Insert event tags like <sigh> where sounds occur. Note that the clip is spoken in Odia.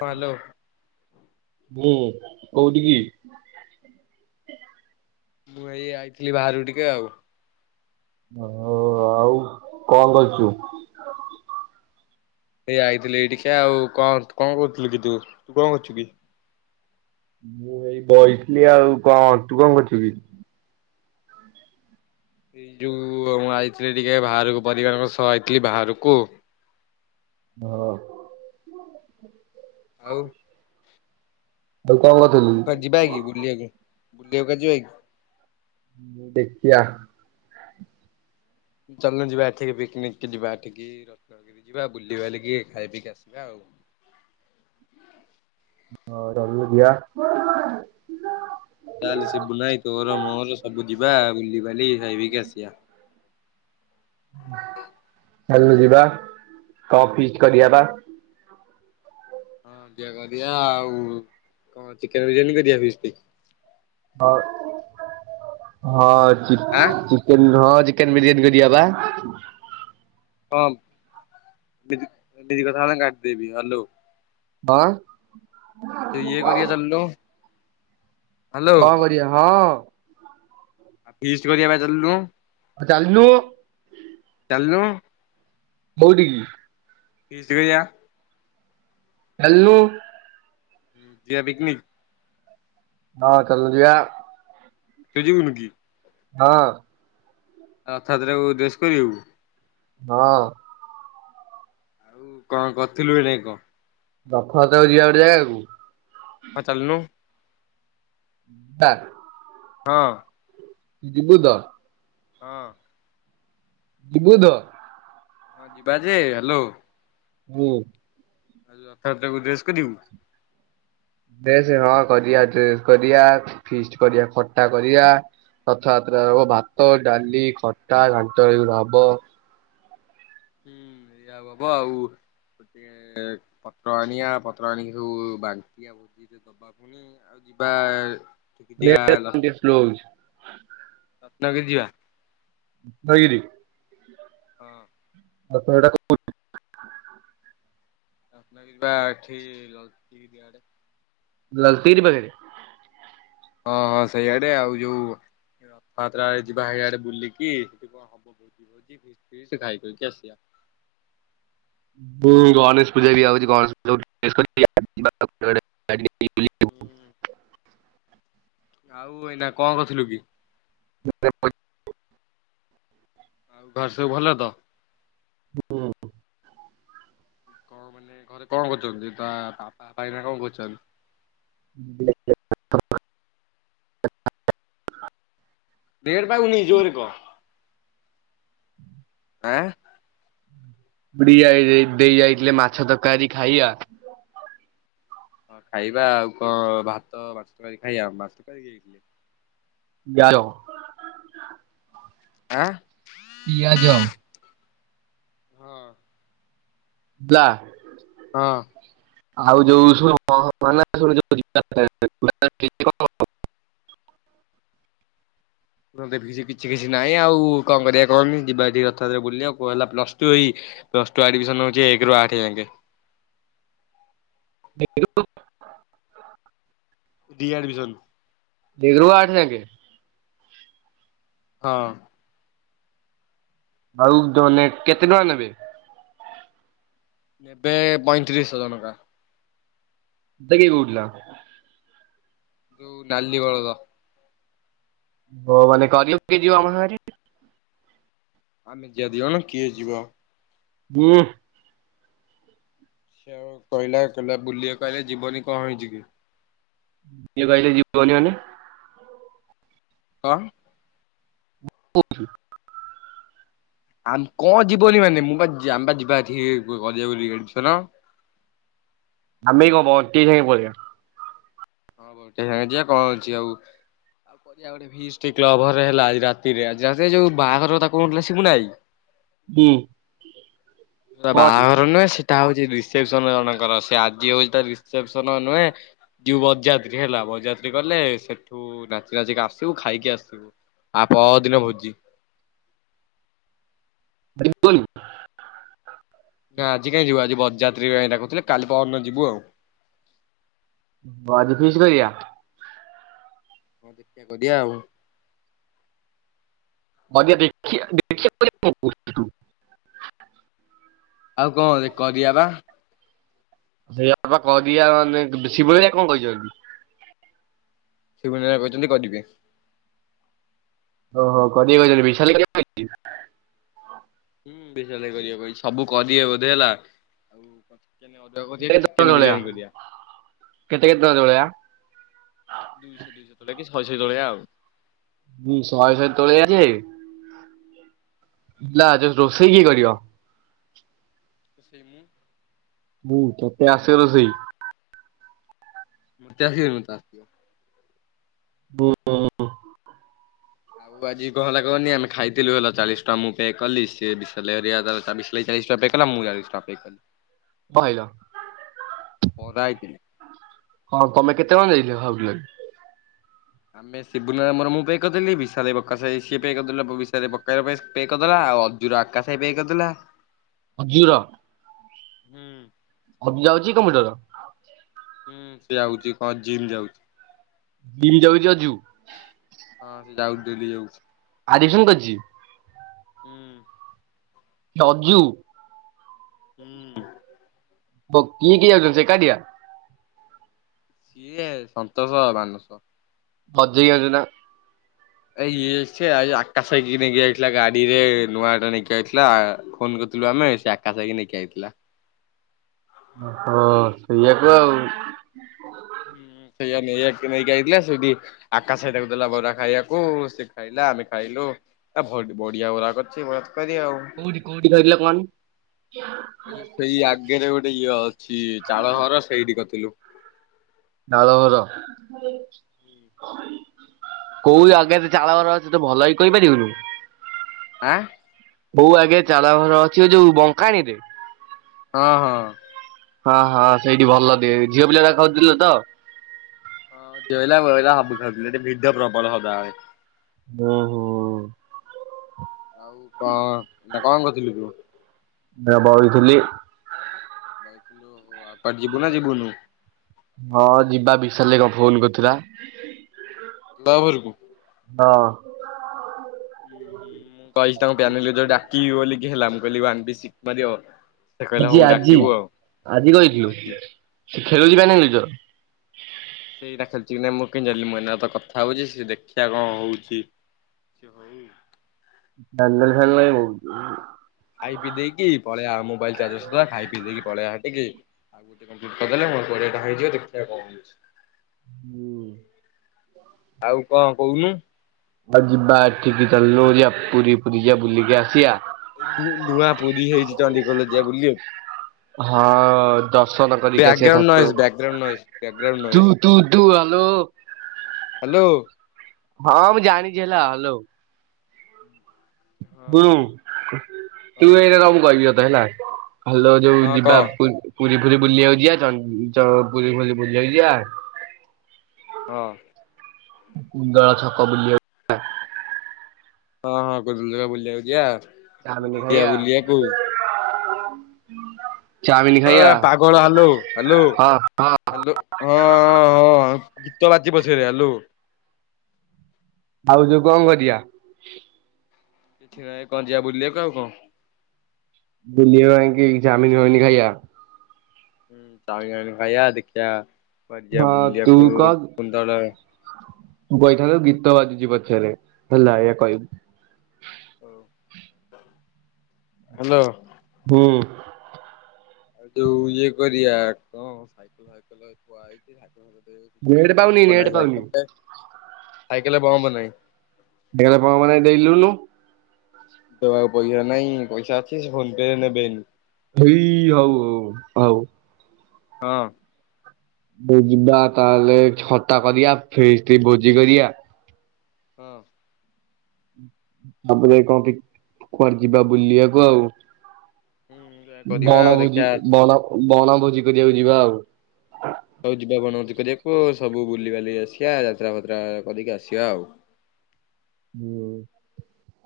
ହଁ ହ୍ୟାଲୋ ହୁଁ। କଉଠିକି? ମୁଁ ଏଇ ଆଇଥିଲି ବାହାରୁ ଟିକେ ଆଉ। ହ ଆଉ କଣ କରୁଚୁ? ଏଇ ଆଇଥିଲି ଏଇଠିକି ଆଉ କ କଣ କରୁଥିଲୁ କି ତୁ, ତୁ କଣ କରୁଛୁ କି? ମୁଁ ଏଇ ବହଇଥିଲି ଆଉକଣ ତୁ କଣ କରୁଚୁ କି? ଏଇ ଯୋଉ ମୁଁ ଆଇଥିଲି ଟିକେ ବାହାରକୁ ପରିବାରଙ୍କ ସହ ଆଇଥିଲି ବାହାରକୁ। ହଁ। ଆଉ ଆଉ କଣ କରୁଥିଲୁ? କୁଆଡେ ଯିବାକି ବୁଲିବାକୁ ବୁଲିବାକୁ କୁଆଡେ ଯିବାକି? ଦେଖିଆ। ଚାଲୁନ ଯିବା ଏଠିକି ପିକନିକ ଯିବା ଏଠିକି ର ଯିବା ବୁଲ ବଲିକି ଖାଇ ପିକି ଆସିବା ଆଉ। <unintelligible> ହଉ ରହୁଲୁ ଭିଆ ତାହେଲେ ସିବୁ ନାଇଁ ତୋର ମୋର ସବୁ ଯିବା ବୁଲିିବାଲି ଖାଇପିକି ଆସିବା। ଚାଲୁନୁ ଯିବା କପ ଫିଷ୍ଟ କରିବା ବା। ହଁ ଦିଆଆ ଆଉ କଣ ଚିକେନ ବିରିୟାନୀ କରିବା ଫିଷ୍ଟ। ହଁ ହଁ ଚ ଆଁ ଚିକେନ ଝୋଳ ଆଜି। ଚିକେନ ବିରିୟାନୀ କରିବା ବା। ହଁ ବିଧି କଥା ହେଲା କାଟିଦବି ହଲୋ। କରିବା ଚାଲୁନୁ ହଣ, ହ୍ୟାଲୋ ହଁ କରିବାଆ ହଁ। ଆଉ ଫିଷ୍ଟ କରିିଆ ପାଇଁ ଚାଲୁନୁ। ଆ ଚାଲୁନୁ। ଚାଲୁନୁ କଉଟିକି, ଫିଷ୍ଟି କି ଜା ଚାଲୁନୁ, ଯିଆ ପିକନିକ। ହଁ ଚାଲନୁ ଯିବା। ତୁ ଯିବୁନିକି? ହଁ, ରଥଯାତ୍ରା କୁ ଉ ଡ୍ରେସ କରିବୁ। ହଁ, ଆଉ କଣ କରିଥିଲୁ ଏ କଣ? ରଥଯାତ୍ରା ଯିବା ଗୋଟେ ଜାଗାକୁ। ହ ଚାଲୁନୁ। ଚାଲ ହଁ ଯିବୁ ତ? ହଁ, ଯିବୁତ, ହଁ ଯିବା ଯେ ହ୍ୟାଲୋ, ହୁଁ, ଲକାଉ ଟାକୁ ଡ୍ରେସ କରିବୁ। ଡ୍ରେସ ହଁ କରିବା ଡ୍ରେସ କରିବା ଫିଷ୍ଟ କରିବା ଖଟା କରିବା। ରଥଯାତ୍ରା ହବ ଭାତ ଡାଲି ଖଟା ଘାଣ୍ଟଏଇ ଗୁରା ହବ। ଆଉହବ ଆଉ। ଗୋଟେ ପତ୍ର ଆଣିବା ପତ୍ର ଆଣିକି ସବୁ ବାଣ୍ଟିବା ଭୋଜି ଦବା ପୁଣି ଆଉ ଯିବା, ଟିକେ ଯିବା ନେଟ ଟା ଟିକେ ଶ୍ଲୋ ହଉଚି। ନଗି ଯିବା। ହଗିରି। ହଁ। ଆପ ଏଇଟା କୋଉଠି? ଆସୁନ ଯିବା ଏଇଠି ଲଳିତ ଗିରି ଆଡେ। ଲଳିତଗିରି ପାଖରେ। ହଁ ହଁ ସେଇଆଡେ ଆଉ ଯୋଉ ରଥଯାତ୍ରା ଆଡେ ଯିବା ଏଇହାଡେ ବୁଲିକି ସେଠି କଣ ହବ ଖାଇ ଖୁଇ କି ଆସିବା । <unintelligible> ହୁଁ ଗଣେଶ ପୂଜା ବି ଆଉଛି ଗଣେଶ ପୂଜା <unintelligible> <unintelligible> ଆଉ ଏଇନା କଣ କରିଥିଲୁ କି? <unintelligible> ଆଉ ଘରେ ସବୁ ଭଲ ତ? ହୁଁ। କଣ ମାନେ ଘରେ କଣ କରୁଛନ୍ତି ତା ବାପା ଭାଇଁନା କଣ କରୁଛନ୍ତି? <unintelligible> ଦେଢଟ ପାଉନି ତାକୁ ନେଇ ଯିବ ବୋଲି କହ। ହୁଁ ଆଁ। ଉଡି ଯାଇ ଦେଇ ଯାଇଥିଲେ ମାଛ ତରକାରୀ ଖାଇଆ। ହଁ ଖାଇବା ଆଉ କଣ ଭାତ ମାଛ ତରକାରୀ ଖାଇବା ମାଛ ତରକାରୀ ହେଇ ଯାଇ ଥିଲେ। ! ! ! ! ! ! ! ! ! ! ଆ। ପିଆଜ ହଁ। ବା ହଁ। ଆଉ ଯୋଉ <unintelligible> ମୁଁ ଦେଖଛି କିଛି କିଛି ନାଇଁ ଆଉ କଣ କରିବା କଣନି ଯିବା ରଥଯାତ୍ରା ବୁଲି ଆଉ କହ ହେଲା ପ୍ଲସ ଟୁ ହେଇ ପ୍ଲସ ଟୁ ଆଡମିସନ ହଉଛି ଏକ ରୁ ଆଠେ ଯାଙ୍କେ। <unintelligible> ରି ଆଡମିସନ୍। ଦୁଇ ରୁ ଆଠେ ଯାଙ୍କେ। ହଁ। <unintelligible> କେତେ ଟଙ୍କା ନେବେ? ନେବେ ପଇଁତିରିଶ <unintelligible> ଟଙ୍କା। <unintelligible> ଯୋଉ ନାଲି ବଳଦ। ହ ମାନେ <unintelligible> ଆମ ସାଙ୍ଗରେ। ଆମେ ଯିଆ ଦି ଜଣ କିଏ ଯିବ। ହୁଁ। ସେ ଆଉ କହିଲା କହିଲା ବୁଲି କାଳେ ଯିବନି କଣ ହେଇ ଯିବି। ଇଏ କହିଲେ ଯିବନି ମାନେ କଣ? <unintelligible> ଆ କଣ ଯିବନି ମାନେ ମୁଁ ବା ଆମେ ବା ଯିବା ଏଠି ବୋଲି ରି ଆଡମିସନ। ଆମେ କଣ ବଣ୍ଟି ଭାଇ ପଳେଇବ। ହଁ ବଉଟେ ସାଙ୍ଗେ ଯିବା କଣ ଅଛି ଆଉ। ଆଉ କରିବା ଗୋଟେ ଫିଷ୍ଟ୍ ଟେ କ୍ଲବ ଘରେ ହେଲା ଆଜି ରାତିରେ ଆଜି ରାତିରେ ଯୋଉ ବାହାଘର କଥା କହୁଥିଲା ସିବୁ ଭାଇ ହୁଁ। ତା କଣ ଅଛି? ବାହାଘର ନୁହେଁ ସେ ସେଇଟା ହଉଛି ରିସେପସନ ଜଣଙ୍କର ।ସେ ଆଜି ହଉଛି ତା ରିସେପସନ ନୁହେଁ ଯିବୁ ବରଯାତ୍ରୀ ହେଲା। ବରଯାତ୍ରୀ ଗଲେ ସେଠୁ ନାଚି ନାଚିକି ଆସିବୁ ଖାଇକି ଆସିବୁ। ଆ ପରଦିନ ଭୋଜି <unintelligible> ଯାତ୍ରୀ ଭାଇ ଡାକୁଥିଲେ କାଲି ପରଦିନ ଯିବୁ ଆଉ। ଉଁ ଆଜି ଫିଷ୍ଟ କରିଆ? ହଁ ଦେଖିଆ କରିଆ ଆଉ। <unintelligible> ଦେଖିଆ ଦେଖିଆ ବୋଲି କଣ କହୁଚୁ ତୁ। ଆଉ କଣ କରିଆ ବା। ସେଇଆ ବା କରିଆ ମାନେ ଶିବ ହେରିକା କଣ କହିଛନ୍ତି? ଶିବ ହେରିକା କହିଛନ୍ତି କରିବେ। ଓ ହୋ କରିବେ <unintelligible> ହୁଁ ବିଶାଲ କରିବ କହିଚି କରିବା ସବୁ କରିବେ ବୋଧେ ହେଲା। ଆଉ ଚିକେନ ଅରୁଆ କରିବା କି କେତେ ଚିକେନ ଜଣିକିଆ ବିରିୟାନୀ କରିବା। କେତେ କେତେ ଟକା ଜଣିକିଆ? ଦୁଇଶହ ଦୁଇଶହ କରିଆ କି ଶହେ ଶହେ କରିଆ ଆଉ। ହୁଁ ଶହେ ଶହେ <unintelligible> ଯେ ହେଲା ଜ ରୋଷେଇ କିଏ କରିବ? ସେଇ ମୁଁ। ମୁଁ ତତେ ଆସେ ରୋଷେଇ? ମତେ ଆସିଆ କଥା ଆସିବ। <unintelligible> ଆଉ ଆଜି କହନା କହନି ଆମେ ଖାଇଥିଲୁ ହେଲା ଚାଳିଶ ଟଙ୍କା ମୁଁ ପେ କଲି। ସେ ବିସାଲ ହେରିକା <unintelligible> ଚାଳିଶ ଟଙ୍କା ପେ କଲା, ମୁଁ ଚାଳିଶ ଟଙ୍କା ପେ କଲି। କହିଲ ଖରା ହେଇଥିଲା। ହଁ ତମେ କେତେ? କେତେ ଜଣ <unintelligible> ଖାଉଥିଲ କି? ଆମେ ଶିବୁନିର ମୋର ମୁଁ ପେ କରିଦେଲି। ବିଶାଲ ଭାଇ ପ୍ରକାଶ ଭାଇ ସିଏ ପେ କରିଦେଲା । ବିଶାଲ ଭାଇ ପ୍ରକାଶ ଭାଇ ପାଇଁ ପେ କରିଦେଲା। ଆଉ ଅଜୁର ଆକାଶ ଭାଇ ପେ କରିଦେଲା। ଅଜୁର। ଆଉ ହୁଁ। ଅଜୁ ଯାଉଛି କମ୍ପ୍ୟୁଟର? ହୁଁ ସେ ଆଉଛି କଣ ଜିମ୍ ଯାଉଛି। ବିରି ଯାଇକି ଅଜୁ ହଁ ସେ ଯାଉଛି ଡେଲି ଯାଉଚି। ଆଡମିସନ୍ କରଚି। ହୁଁ। କିଏ ଅଜୁ? ହୁଁ। ବ-କିଏ କିଏ ଯାଉଚନ୍ତି ସେ ଏକୁଟିଆ? ସିଏ, ସନ୍ତୋଷ, ମାନଷ। ମଧେଇକି ଆଜୁ ନା। ଏ ଇଏ ସିଏ ଆଇ ଆକାଶ ଭାଇକି ନେଇକି ଯାଇଥିଲା ଗାଡିରେ ନୂଆଗଡ ନେଇକି ଯାଇଥିଲା ଆ-ଫୋନ କରି ଥିଲୁ ଆମେ ସିଏ ଆକାଶ ଭାଇକି ନେଇକି ଆଇଥିଲା। ଓହୋ ସେଇଆକୁ ଆଉ। ହୁଁ ସେଇଆ ନେଇଆଇ-ନେଇକି ଆଇଥିଲା ସେଇଠି ଆକାଶ ଭାଇ ତାକୁ ଦେଲା ବରା ଖାଇବାକୁ ସିଏ ଖାଇଲା ଆମେ ଖାଇଲୁ। ଏ-ଭ-ବଢିଆ ବରା କରଚି ବ କୋଉଠି କୋଉଠି ଖାଇଥିଲ କହନି? ଏଇ ଯୋଉ ସେଇ ଆଗେରେ ଗୋଟେ ଇଏ ଅଛି ଚାଳଘର ସେଇଠି କରଥିଲୁ। ନାଳଘର? କୋଉ ଆଗେରେ ଚାଳଘର ଅଛି ତ ଭଲକି କହିପାରିବୁନୁ? ଆଁ କୋଉ ଆଗରେ ଚାଳଘର ଅଛି ଏ ଯୋଉ ବଙ୍କାଣୀରେ? ହଁ ହଁ। ହଁ ହଁ ସେଇଠି ଭଲ ଟିକେ ଝିଅ ପିଲାରା ଖାଉଥୁଲେ ତ। ହଁ ଝିଅପିଲା ପୁଅପିଲା ସବୁ ଖାଉଥୁଲେ ହେଠି ଭିଡ ପ୍ରବଳ ସଦାବେଳେ। ଓହୋ। ଆଉ କଣ ଏଇନା କଣ କରଥୁଲୁ ତୁ? ଏବେ ବଇଥିଲି। ବଇଥିଲୁ ଆଉ କୁଆଡେ ଯିବୁ ନା ଯିବୁୁନୁ? ସେଲିର ଫୋନ୍ କରିଥିଲା। ତୁ ଆ ଘରକୁ। ହଁ। ମୁଁ ପାଇଲି ତାଙ୍କୁ ବାନିଲରେ ଯୋଉ ଡାକିବି ବୋଲିିକି ହେଲା ମୁଁ କହିଲିି ୱାନ ବି ସି ମାରିବ। ସେ କହିଲା ଆଜି ହଉ ଆଜି ଡାକିବୁ ଆଉ ଆଜି ହୁଁ କହିଥିଲୁ ଆଜି। ଖେଳୁଚି ପାଇଁ ମୁଁ ନିଜର। ଏଟା ଖେଳୁଚି କି ନାଇଁ ମୁଁ କେମତି ଜାଣିଲି ମୁଁ ଏନା ତ କଥା ହୋଉଚି ସିଏ ଦେଖିଆ କଣ ହୋଉଚି। ସିଏ ହୋଉ। ବ୍ୟାନେଲେ ଖେଳିଲେ ବି ଭୋଉତ ଖାଇ ପିଇ ଦେଇକି ପଳେୟା ମୋବାଇଲ ଚାର୍ଜ ବସେଇଦବା ଖାଇ ପିଇଦେଇକି ପଳେୟା ହେ ଟିକି ଆଉ ଗୋଟେ କମ୍ପ୍ଲିଟ୍ କରିଦେଲେ ମୋର କୋଡିଏଟା ହେଇଯିବ ଦେଖିଆ କଣ ହୋଉଚି। ହୁଁ। ଆଉ କଣ କହୁନୁ? ଆଉ ଯିବା ଏଠିକି ଚାଲିଲୁ ଯିବା ପୁରୀ ପୁରୀ ଯିବା ବୁଲିକି ଆସିଆ? ଏଇ ବୁ ନୂଆ ପୁରୀ ହେଇଛି ଚଣ୍ଡୀଖୋଲରେ ଯିବା ବୁଲି ଆଉ। ହଁ ଦର୍ଶନ କରିକି ଆସିବା ବ୍ୟାକଗ୍ରାଉଣ୍ଡ ନଏଜ ବ୍ୟାକଗ୍ରାଉଣ୍ଡ ନଏଜ ଠାକୁରଙ୍କୁ। ବ୍ୟାକଗ୍ରାଉଣ୍ଡ ତୁ ତୁ ତୁ ହାଲୋ। ହାଲୋ। ହଁ ମୁଁ ଜାଣିଚି ହେଲା ହାଲୋ। ହୁଁ ତୁ ହଁ ଏଇଟା ରହ ମୁଁ କହିବି ତତେ ହାଲୋ ଯୋଉ ହଁ କହ ଯିବା ପୁର ପୁରୀ ଫୁରୀ ବୁଲିିବାକୁ ଯିବା ଚ ଅ ପୁରୀ ଫୁଲି ବୁଲିିବାକୁ ଯିବା ହଁ। କୁନ୍ଦଳ ଛକ ବୁଲିବାକୁ ହଁ ହଁ କୁନ୍ଦଳ ଛକ ବୁଲିବାକୁ ଯିବା, ଚାଉମିନ ପୁରୀ ଯିବା ଖାଇବା। ବୁଲିଆକୁ <unintelligible> ଖାଇବା ପାଗଳ ହାଲୋ ହାଲୋ ହଁ ହଁ ହାଲୋ ହଁ ହଁ ହଁ ହଁ। ଗୀତ ବାଜିବ ସିଆଡ଼େ ହାଲୋ। ଆଉ ଯୋଉ କଣ କରିଆ? କିଛି ନାଇଁ କଣ ଯିବା ବୁଲିବାକୁ ଆଉ କଣ? ବୁଲିବା ଯାଇଁକି ଚାଓମିନ ଫାଓମିନି ଖାଇବା ହୁଁ ଚାଓମିନ ଫାଓମିନ୍ ଖାଇବା, ଦେଖିବା କୁଆଡେ ଯିବା ହଁ ତୁ ବୁଲିବାକୁ କହ କୁନ୍ଦଳ ତୁ କହିଥାନ୍ତୁ ଗୀତ ବାଜୁଛି ପଛରେ ହେଲା ଏୟା କହିବୁ। ହଁ ହାଲୋ। ହୁଁ। ଆଉ ଯୋଉ ଇଏ କରିଆ କଣ ସାଇକଲ ଫାଇକଲ୍ ଥୁଆ ହେଇଛି <unintelligible> ନେଟ୍ ପାଉନି ପମ୍ପ ନେଟ୍ ନାହିଁ ପାଉନି ସାଇକଲ୍ ରେ, ସାଇକଲ୍ ରେ ପମ୍ପ ନାହିଁ। ଏକାଥରେ ପମ୍ପ ନାଇଁ ଦେଲୁନୁ। ତ ଆଉ ପଇସା ନାଇଁ, ପଇସା ଅଛି ସେ ଫୋନ ପେ ରେ ନେବେନି। ଏଇ ହଉ ହଉ ହଉ ହଉ। ହଁ। ଯିବା ତାହେଲେ ଛତା କରିଆ ଫିଷ୍ଟ୍ ଭୋଜି କରିଆ ହଁ। ତା ପରେ କୋଉଠିକି କୁଆଡେ ଯିବା ବୁଲିଆକୁ ଆଉ? ହୁଁ ଯା କରିବା ଆଉ ବଣଭୋଜି ଦେଖିବା ବଣ ବଣଭୋଜି କରିବାକୁ ଯିବା ଆଉ। ଆଉ ଯିବା ବଣ ଭୋଜି କରିବାକୁ, ସବୁ ବୁଲିିବାଲି ଆସିଆ ଯାତ୍ରା ଫାତ୍ରା କରିକି ଆସିଆ ଆଉ। ହୁଁ।